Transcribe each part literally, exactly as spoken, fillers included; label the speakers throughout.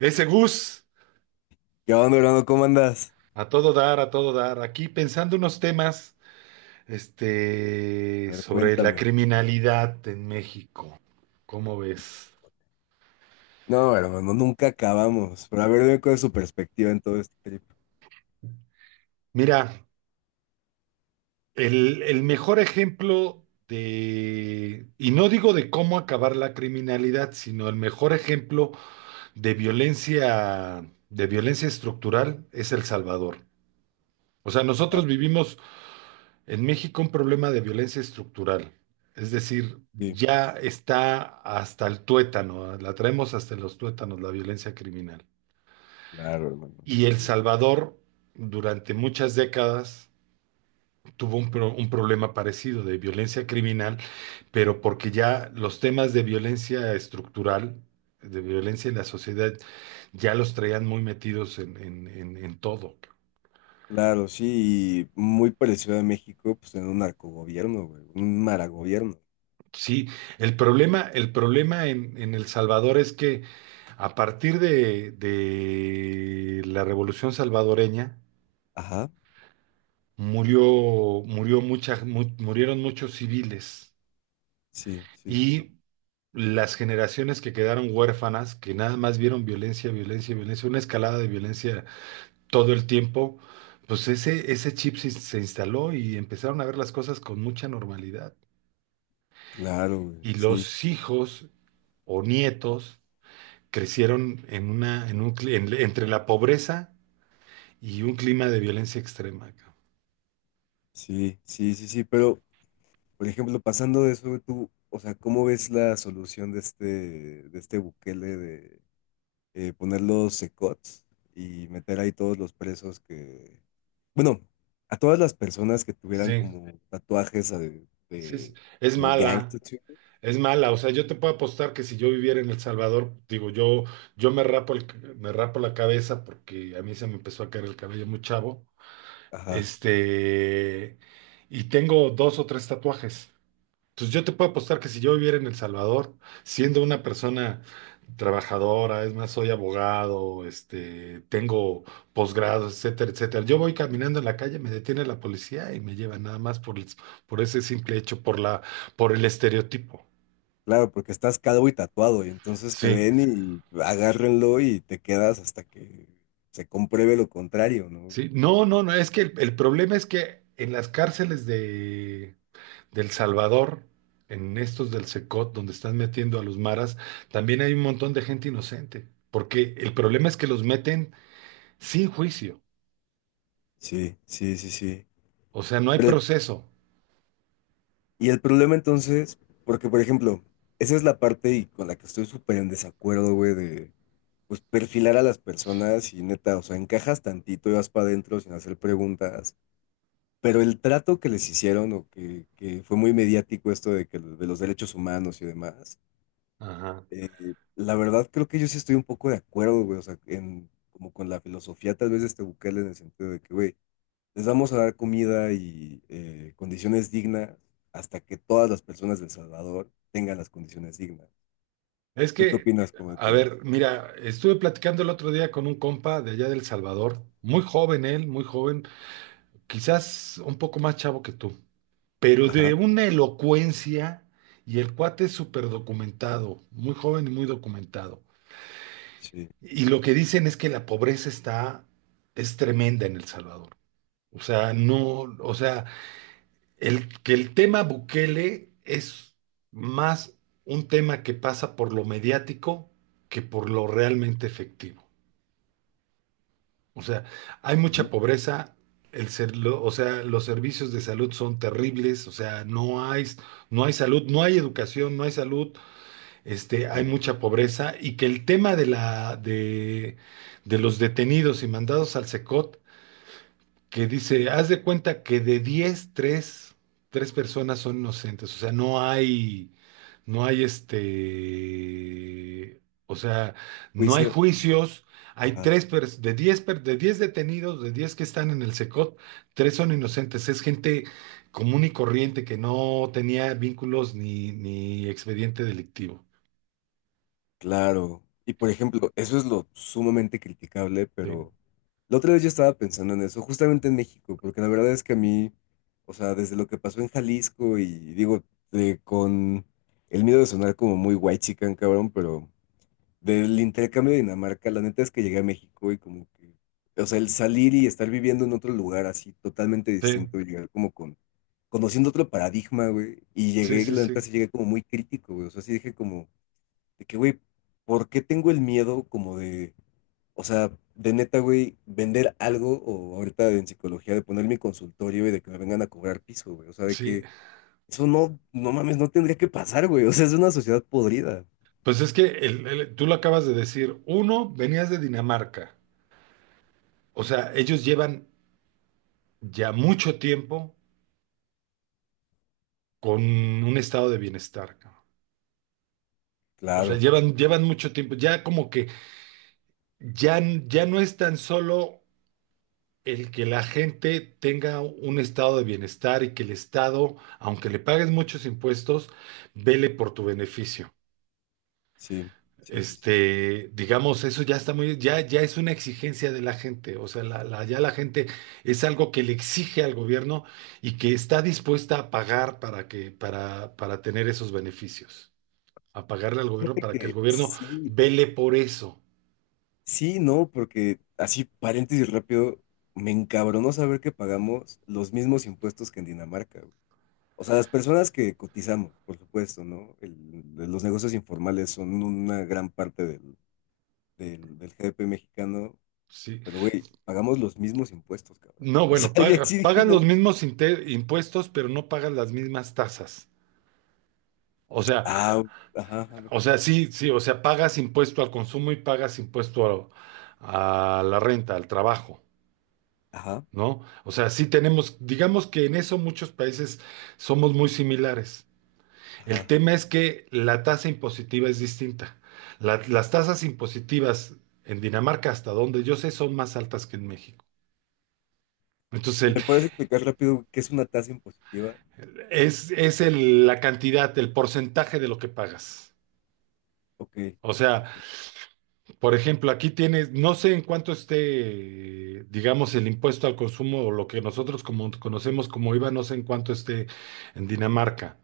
Speaker 1: Ese Gus,
Speaker 2: ¿Qué onda, hermano? ¿Cómo andas?
Speaker 1: a todo dar, a todo dar. Aquí pensando unos temas,
Speaker 2: A
Speaker 1: este,
Speaker 2: ver,
Speaker 1: sobre la
Speaker 2: cuéntame.
Speaker 1: criminalidad en México. ¿Cómo ves?
Speaker 2: No, hermano, no, nunca acabamos. Pero a ver, dime cuál es su perspectiva en todo este trip.
Speaker 1: Mira, el, el mejor ejemplo de, y no digo de cómo acabar la criminalidad, sino el mejor ejemplo de violencia, de violencia estructural es El Salvador. O sea, nosotros
Speaker 2: Claro,
Speaker 1: vivimos en México un problema de violencia estructural, es decir,
Speaker 2: sí,
Speaker 1: ya está hasta el tuétano, la traemos hasta los tuétanos, la violencia criminal.
Speaker 2: claro, hermano.
Speaker 1: Y El
Speaker 2: Sí.
Speaker 1: Salvador durante muchas décadas tuvo un, pro- un problema parecido de violencia criminal, pero porque ya los temas de violencia estructural, de violencia en la sociedad, ya los traían muy metidos en, en- en- en todo.
Speaker 2: Claro, sí, y muy parecido a México, pues en un narcogobierno, güey. Un maragobierno.
Speaker 1: Sí, el problema, el problema en en El Salvador es que a partir de, de la Revolución Salvadoreña,
Speaker 2: Ajá,
Speaker 1: murió, murió mucha- mu- murieron muchos civiles
Speaker 2: sí, sí, sí, sí.
Speaker 1: y las generaciones que quedaron huérfanas, que nada más vieron violencia, violencia, violencia, una escalada de violencia todo el tiempo, pues ese, ese chip se, se instaló y empezaron a ver las cosas con mucha normalidad.
Speaker 2: Claro, güey.
Speaker 1: Y
Speaker 2: Sí,
Speaker 1: los hijos o nietos crecieron en una, en un, cli- en- entre la pobreza y un clima de violencia extrema.
Speaker 2: sí, sí, sí, sí. Pero, por ejemplo, pasando de eso, güey, tú, o sea, ¿cómo ves la solución de este, de este Bukele de eh, poner los secots y meter ahí todos los presos que, bueno, a todas las personas que tuvieran
Speaker 1: Sí,
Speaker 2: como tatuajes de,
Speaker 1: sí, sí.
Speaker 2: de-
Speaker 1: Es
Speaker 2: como gang
Speaker 1: mala,
Speaker 2: tattoo.
Speaker 1: es mala. O sea, yo te puedo apostar que si yo viviera en El Salvador, digo, yo, yo me rapo el, me rapo la cabeza porque a mí se me empezó a caer el cabello muy chavo.
Speaker 2: Ajá.
Speaker 1: Este, y tengo dos o tres tatuajes. Entonces yo te puedo apostar que si yo viviera en El Salvador, siendo una persona trabajadora, es más, soy abogado, este, tengo posgrados, etcétera, etcétera. Yo voy caminando en la calle, me detiene la policía y me lleva nada más por, el- por ese simple hecho, por la, por el estereotipo.
Speaker 2: Claro, porque estás calvo y tatuado y entonces te
Speaker 1: Sí,
Speaker 2: ven y agárrenlo y te quedas hasta que se compruebe lo contrario, ¿no?
Speaker 1: sí. No, no, no, es que el, el problema es que en las cárceles de, de El Salvador, en estos del Secot, donde están metiendo a los maras, también hay un montón de gente inocente. Porque el problema es que los meten sin juicio.
Speaker 2: Sí, sí, sí, sí.
Speaker 1: O sea, no hay
Speaker 2: Pero
Speaker 1: proceso.
Speaker 2: y el problema entonces, porque por ejemplo, esa es la parte y con la que estoy súper en desacuerdo, güey, de pues perfilar a las personas y neta, o sea, encajas tantito y vas para adentro sin hacer preguntas. Pero el trato que les hicieron o que, que fue muy mediático esto de que de los derechos humanos y demás,
Speaker 1: Ajá.
Speaker 2: eh, la verdad creo que yo sí estoy un poco de acuerdo, güey, o sea, en, como con la filosofía tal vez de este Bukele en el sentido de que, güey, les vamos a dar comida y eh, condiciones dignas hasta que todas las personas de El Salvador tengan las condiciones dignas.
Speaker 1: Es
Speaker 2: ¿Tú qué
Speaker 1: que,
Speaker 2: opinas como de
Speaker 1: a
Speaker 2: todo eso?
Speaker 1: ver, mira, estuve platicando el otro día con un compa de allá del Salvador, muy joven él, muy joven, quizás un poco más chavo que tú, pero
Speaker 2: Ajá,
Speaker 1: de una elocuencia y el cuate es súper documentado, muy joven y muy documentado.
Speaker 2: sí.
Speaker 1: Y lo que dicen es que la pobreza está, es tremenda en El Salvador. O sea, no, o sea, el, que el tema Bukele es más un tema que pasa por lo mediático que por lo realmente efectivo. O sea, hay mucha
Speaker 2: Ujú,
Speaker 1: pobreza, el ser- lo- o sea, los servicios de salud son terribles, o sea, no hay, no hay salud, no hay educación, no hay salud, este, hay
Speaker 2: claro.
Speaker 1: mucha pobreza y que el tema de la, de, de los detenidos y mandados al S E C O T que dice, haz de cuenta que de diez tres tres personas son inocentes, o sea, no hay, no hay este, o sea, no hay
Speaker 2: Juicios.
Speaker 1: juicios, hay
Speaker 2: Ajá,
Speaker 1: tres, pers- de diez per- de diez detenidos, de diez que están en el S E C O T, tres son inocentes, es gente común y corriente que no tenía vínculos ni, ni expediente delictivo.
Speaker 2: claro. Y por ejemplo, eso es lo sumamente criticable,
Speaker 1: Sí,
Speaker 2: pero la otra vez yo estaba pensando en eso, justamente en México, porque la verdad es que a mí, o sea, desde lo que pasó en Jalisco y digo, eh, con el miedo de sonar como muy white chican, cabrón, pero del intercambio de Dinamarca, la neta es que llegué a México y como que, o sea, el salir y estar viviendo en otro lugar así totalmente
Speaker 1: sí,
Speaker 2: distinto y llegar como con, conociendo otro paradigma, güey. Y
Speaker 1: sí,
Speaker 2: llegué,
Speaker 1: sí,
Speaker 2: la neta
Speaker 1: sí.
Speaker 2: sí llegué como muy crítico, güey. O sea, sí dije como, de que, güey, ¿por qué tengo el miedo como de, o sea, de neta, güey, vender algo o ahorita en psicología de poner mi consultorio y de que me vengan a cobrar piso, güey? O sea, de
Speaker 1: Sí,
Speaker 2: que eso no, no mames, no tendría que pasar, güey. O sea, es una sociedad podrida.
Speaker 1: pues es que el- el- tú lo acabas de decir, uno, venías de Dinamarca. O sea, ellos llevan ya mucho tiempo con un estado de bienestar, cabrón. O sea,
Speaker 2: Claro,
Speaker 1: llevan, llevan mucho tiempo. Ya como que ya, ya no es tan solo el que la gente tenga un estado de bienestar y que el Estado, aunque le pagues muchos impuestos, vele por tu beneficio.
Speaker 2: sí, sí, sí, sí.
Speaker 1: Este, digamos, eso ya está muy, ya, ya es una exigencia de la gente, o sea, la, la- ya la gente es algo que le exige al gobierno y que está dispuesta a pagar para que, para, para tener esos beneficios, a pagarle al gobierno para que el
Speaker 2: Que
Speaker 1: gobierno
Speaker 2: sí,
Speaker 1: vele por eso,
Speaker 2: sí, no, porque así, paréntesis rápido, me encabronó saber que pagamos los mismos impuestos que en Dinamarca, güey. O sea, las personas que cotizamos, por supuesto, ¿no? El- los negocios informales son una gran parte del, del, del G D P mexicano,
Speaker 1: ¿sí?
Speaker 2: pero güey, pagamos los mismos impuestos, cabrón.
Speaker 1: No,
Speaker 2: O sea,
Speaker 1: bueno,
Speaker 2: yo sí
Speaker 1: paga,
Speaker 2: dije,
Speaker 1: pagan
Speaker 2: no,
Speaker 1: los
Speaker 2: ma-
Speaker 1: mismos inte- impuestos, pero no pagan las mismas tasas. O sea,
Speaker 2: ah, ajá, ajá,
Speaker 1: o sea, sí, sí, o sea, pagas impuesto al consumo y pagas impuesto a a la renta, al trabajo.
Speaker 2: ajá,
Speaker 1: ¿No? O sea, sí tenemos, digamos que en eso muchos países somos muy similares.
Speaker 2: ajá.
Speaker 1: El
Speaker 2: Ajá.
Speaker 1: tema es que la tasa impositiva es distinta. La- las tasas impositivas en Dinamarca, hasta donde yo sé, son más altas que en México. Entonces,
Speaker 2: ¿Me puedes explicar rápido qué es una tasa impositiva?
Speaker 1: el- es, es el- la cantidad, el porcentaje de lo que pagas.
Speaker 2: Ok.
Speaker 1: O sea, por ejemplo, aquí tienes, no sé en cuánto esté, eh, digamos, el impuesto al consumo o lo que nosotros como, conocemos como IVA, no sé en cuánto esté en Dinamarca.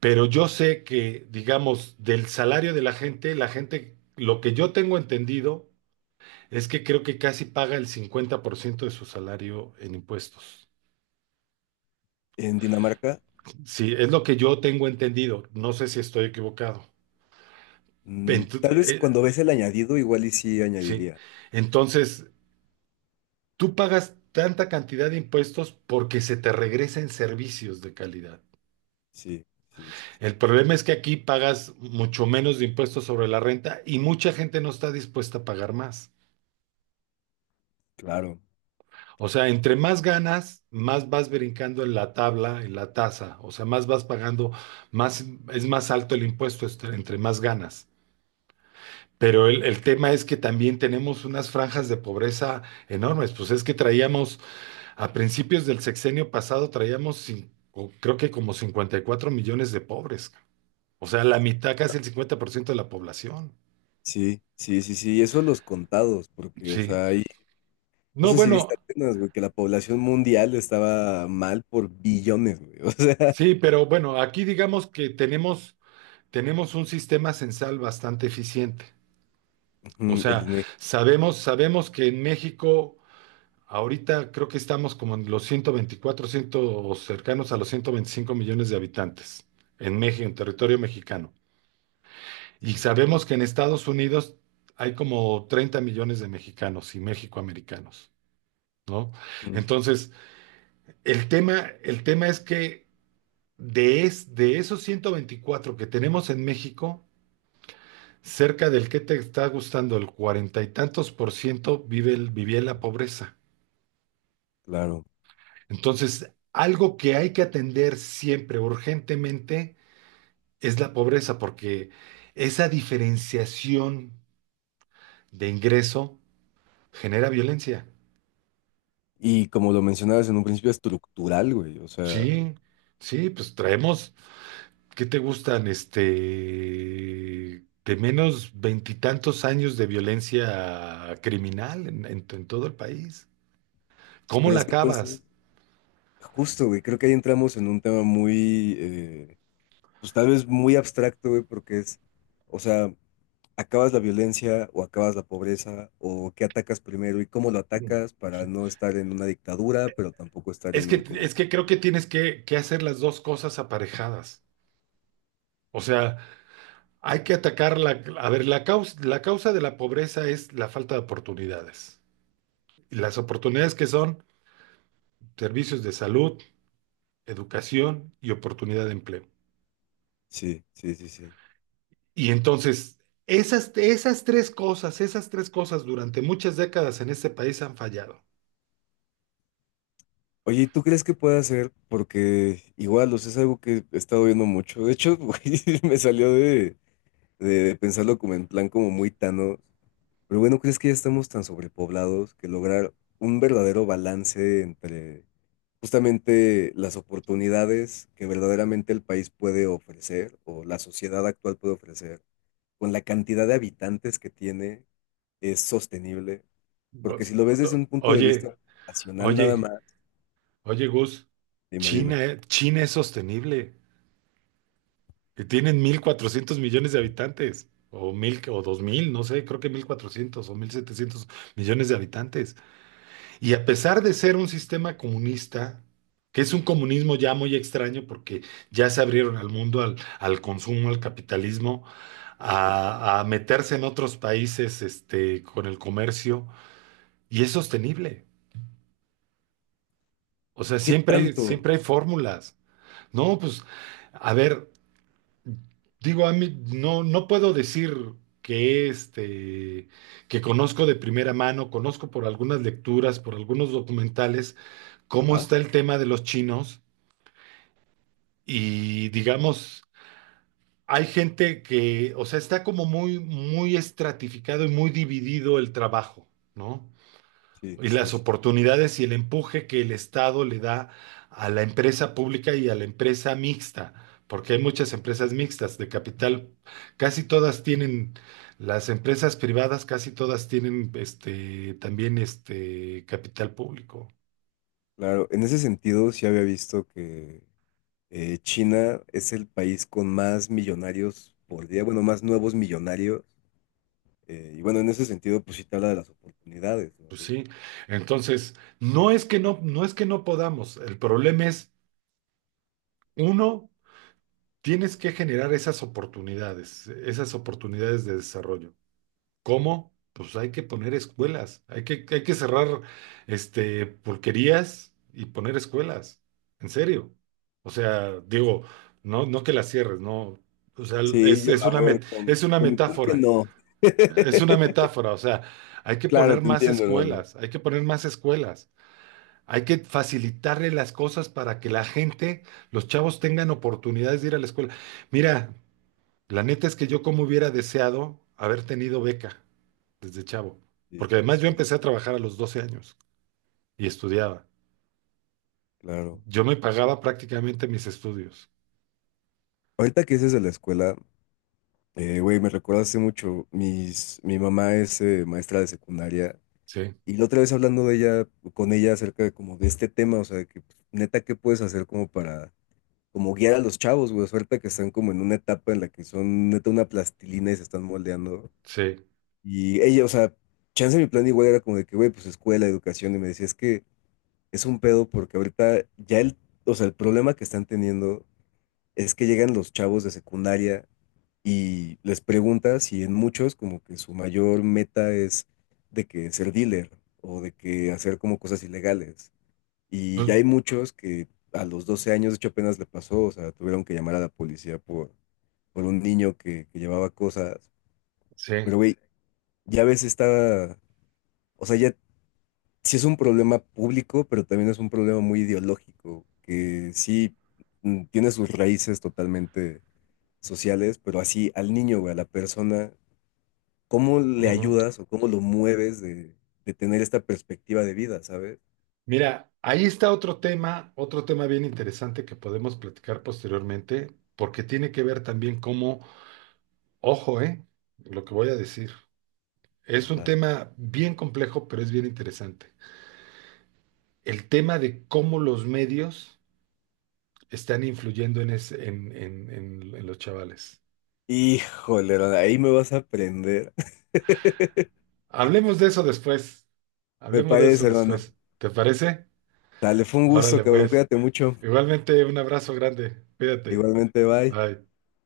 Speaker 1: Pero yo sé que, digamos, del salario de la gente, la gente, lo que yo tengo entendido es que creo que casi paga el cincuenta por ciento de su salario en impuestos.
Speaker 2: En Dinamarca
Speaker 1: Sí, es lo que yo tengo entendido. No sé si estoy equivocado.
Speaker 2: mm,
Speaker 1: Ent-
Speaker 2: tal vez
Speaker 1: eh,
Speaker 2: cuando ves el añadido, igual y sí
Speaker 1: sí.
Speaker 2: añadiría.
Speaker 1: Entonces, tú pagas tanta cantidad de impuestos porque se te regresen servicios de calidad.
Speaker 2: Sí, sí, sí, sí,
Speaker 1: El problema es que aquí pagas mucho menos de impuestos sobre la renta y mucha gente no está dispuesta a pagar más.
Speaker 2: claro.
Speaker 1: O sea, entre más ganas, más vas brincando en la tabla, en la tasa, o sea, más vas pagando, más es más alto el impuesto est- entre más ganas. Pero el, el tema es que también tenemos unas franjas de pobreza enormes. Pues es que traíamos, a principios del sexenio pasado, traíamos cin- o creo que como cincuenta y cuatro millones de pobres. O sea, la mitad, casi el cincuenta por ciento de la población.
Speaker 2: Sí, sí, sí, sí. Y eso los contados, porque, o
Speaker 1: Sí.
Speaker 2: sea, ahí. No
Speaker 1: No,
Speaker 2: sé si viste
Speaker 1: bueno,
Speaker 2: apenas, güey, que la población mundial estaba mal por billones, güey. O sea,
Speaker 1: sí, pero bueno, aquí digamos que tenemos tenemos un sistema censal bastante eficiente. O
Speaker 2: ujú, el
Speaker 1: sea,
Speaker 2: INEGI.
Speaker 1: sabemos, sabemos que en México ahorita creo que estamos como en los ciento veinticuatro, cien o cercanos a los ciento veinticinco millones de habitantes en México, en territorio mexicano. Y
Speaker 2: Sí, sí,
Speaker 1: sabemos
Speaker 2: sí.
Speaker 1: que en Estados Unidos hay como treinta millones de mexicanos y mexicoamericanos, ¿no?
Speaker 2: Mm,
Speaker 1: Entonces, el tema, el tema es que de, es, de esos ciento veinticuatro que tenemos en México, cerca del que te está gustando el cuarenta y tantos por ciento vive el- vivía en la pobreza.
Speaker 2: claro.
Speaker 1: Entonces, algo que hay que atender siempre, urgentemente, es la pobreza, porque esa diferenciación de ingreso genera violencia.
Speaker 2: Y como lo mencionabas en un principio, estructural, güey. O sea,
Speaker 1: Sí, sí, pues traemos, ¿qué te gustan? Este, de menos veintitantos años de violencia criminal en, en en todo el país. ¿Cómo
Speaker 2: pues
Speaker 1: la
Speaker 2: es que entonces,
Speaker 1: acabas?
Speaker 2: justo, güey, creo que ahí entramos en un tema muy. Eh, pues tal vez muy abstracto, güey, porque es, o sea, acabas la violencia o acabas la pobreza o qué atacas primero y cómo lo atacas para
Speaker 1: Sí.
Speaker 2: no estar en una dictadura, pero tampoco estar
Speaker 1: Es
Speaker 2: en un
Speaker 1: que, es
Speaker 2: como...
Speaker 1: que creo que tienes que, que hacer las dos cosas aparejadas. O sea, hay que atacar la... A ver, la causa, la causa de la pobreza es la falta de oportunidades. Y las oportunidades que son servicios de salud, educación y oportunidad de empleo.
Speaker 2: Sí, sí, sí, sí.
Speaker 1: Y entonces, esas, esas tres cosas, esas tres cosas durante muchas décadas en este país han fallado.
Speaker 2: Oye, ¿y ¿tú crees que puede hacer? Porque igual, o sea, es algo que he estado viendo mucho. De hecho, güey, me salió de, de, de pensarlo como en plan como muy tano. Pero bueno, ¿crees que ya estamos tan sobrepoblados que lograr un verdadero balance entre justamente las oportunidades que verdaderamente el país puede ofrecer o la sociedad actual puede ofrecer con la cantidad de habitantes que tiene es sostenible? Porque
Speaker 1: Vos-
Speaker 2: si lo ves desde un punto de
Speaker 1: Oye,
Speaker 2: vista nacional nada
Speaker 1: oye,
Speaker 2: más,
Speaker 1: oye, Gus,
Speaker 2: dime, dime,
Speaker 1: China, eh, China es sostenible, que tienen mil cuatrocientos millones de habitantes, o mil, o dos mil no sé, creo que mil cuatrocientos o mil setecientos millones de habitantes. Y a pesar de ser un sistema comunista, que es un comunismo ya muy extraño porque ya se abrieron al mundo, al, al consumo, al capitalismo,
Speaker 2: sí.
Speaker 1: a, a meterse en otros países, este, con el comercio, y es sostenible. O sea,
Speaker 2: ¿Qué
Speaker 1: siempre hay,
Speaker 2: tanto?
Speaker 1: siempre hay fórmulas. No, pues, a ver, digo, a mí no, no puedo decir que este, que conozco de primera mano, conozco por algunas lecturas, por algunos documentales, cómo
Speaker 2: Ajá,
Speaker 1: está el tema de los chinos y digamos, hay gente que, o sea, está como muy, muy estratificado y muy dividido el trabajo, ¿no?
Speaker 2: sí,
Speaker 1: Y
Speaker 2: sí,
Speaker 1: las
Speaker 2: sí. Sí.
Speaker 1: oportunidades y el empuje que el Estado le da a la empresa pública y a la empresa mixta, porque hay muchas empresas mixtas de capital, casi todas tienen, las empresas privadas casi todas tienen este también este capital público.
Speaker 2: Claro, en ese sentido sí había visto que Eh, China es el país con más millonarios por día, bueno, más nuevos millonarios. Eh, y bueno, en ese sentido, pues sí te habla de las oportunidades, ¿no,
Speaker 1: Pues
Speaker 2: güey?
Speaker 1: sí. Entonces, no es que no, no es que no podamos, el problema es, uno, tienes que generar esas oportunidades, esas oportunidades de desarrollo. ¿Cómo? Pues hay que poner escuelas, hay que, hay que cerrar este, pulquerías y poner escuelas, en serio. O sea, digo, no, no que las cierres, no. O sea,
Speaker 2: Sí,
Speaker 1: es,
Speaker 2: yo,
Speaker 1: es
Speaker 2: a
Speaker 1: una
Speaker 2: ver,
Speaker 1: met-
Speaker 2: con,
Speaker 1: es una
Speaker 2: con mi pulque
Speaker 1: metáfora,
Speaker 2: no.
Speaker 1: es una metáfora, o sea, hay que
Speaker 2: Claro,
Speaker 1: poner
Speaker 2: te
Speaker 1: más
Speaker 2: entiendo, hermano.
Speaker 1: escuelas, hay que poner más escuelas, hay que facilitarle las cosas para que la gente, los chavos tengan oportunidades de ir a la escuela. Mira, la neta es que yo como hubiera deseado haber tenido beca desde chavo.
Speaker 2: Sí,
Speaker 1: Porque además
Speaker 2: sí,
Speaker 1: yo
Speaker 2: sí,
Speaker 1: empecé a trabajar a los doce años y estudiaba.
Speaker 2: claro.
Speaker 1: Yo me pagaba prácticamente mis estudios.
Speaker 2: Ahorita que dices de la escuela, eh, güey, me recuerda hace mucho. Mis, mi mamá es eh, maestra de secundaria
Speaker 1: Sí,
Speaker 2: y la otra vez hablando de ella, con ella acerca de como de este tema, o sea, de que pues, neta, ¿qué puedes hacer como para como guiar a los chavos, güey, suerte que están como en una etapa en la que son neta una plastilina y se están moldeando.
Speaker 1: sí,
Speaker 2: Y ella, o sea, chance mi plan igual era como de que, güey, pues escuela, educación, y me decía, es que es un pedo porque ahorita ya el, o sea, el problema que están teniendo es que llegan los chavos de secundaria y les preguntas y en muchos como que su mayor meta es de que ser dealer o de que hacer como cosas ilegales. Y
Speaker 1: pues,
Speaker 2: ya hay muchos que a los doce años, de hecho, apenas le pasó, o sea, tuvieron que llamar a la policía por, por un niño que, que llevaba cosas.
Speaker 1: sí.
Speaker 2: Pero, güey, ya ves, está, o sea, ya sí es un problema público, pero también es un problema muy ideológico, que sí mm, tiene sus raíces totalmente sociales, pero así al niño, güey, a la persona, ¿cómo le
Speaker 1: Ujú.
Speaker 2: ayudas o cómo lo mueves de, de tener esta perspectiva de vida, ¿sabes?
Speaker 1: Mira, ahí está otro tema, otro tema bien interesante que podemos platicar posteriormente, porque tiene que ver también cómo, ojo, eh, lo que voy a decir. Es un
Speaker 2: Ajá.
Speaker 1: tema bien complejo, pero es bien interesante. El tema de cómo los medios están influyendo en, ese- en en- en- en los chavales.
Speaker 2: Híjole, ahí me vas a aprender.
Speaker 1: Hablemos de eso después.
Speaker 2: Me
Speaker 1: Hablemos de eso
Speaker 2: parece, hermano.
Speaker 1: después. ¿Te parece?
Speaker 2: Dale, fue un gusto,
Speaker 1: Órale,
Speaker 2: cabrón.
Speaker 1: pues.
Speaker 2: Cuídate mucho.
Speaker 1: Igualmente, un abrazo grande. Cuídate.
Speaker 2: Igualmente, bye.
Speaker 1: Bye.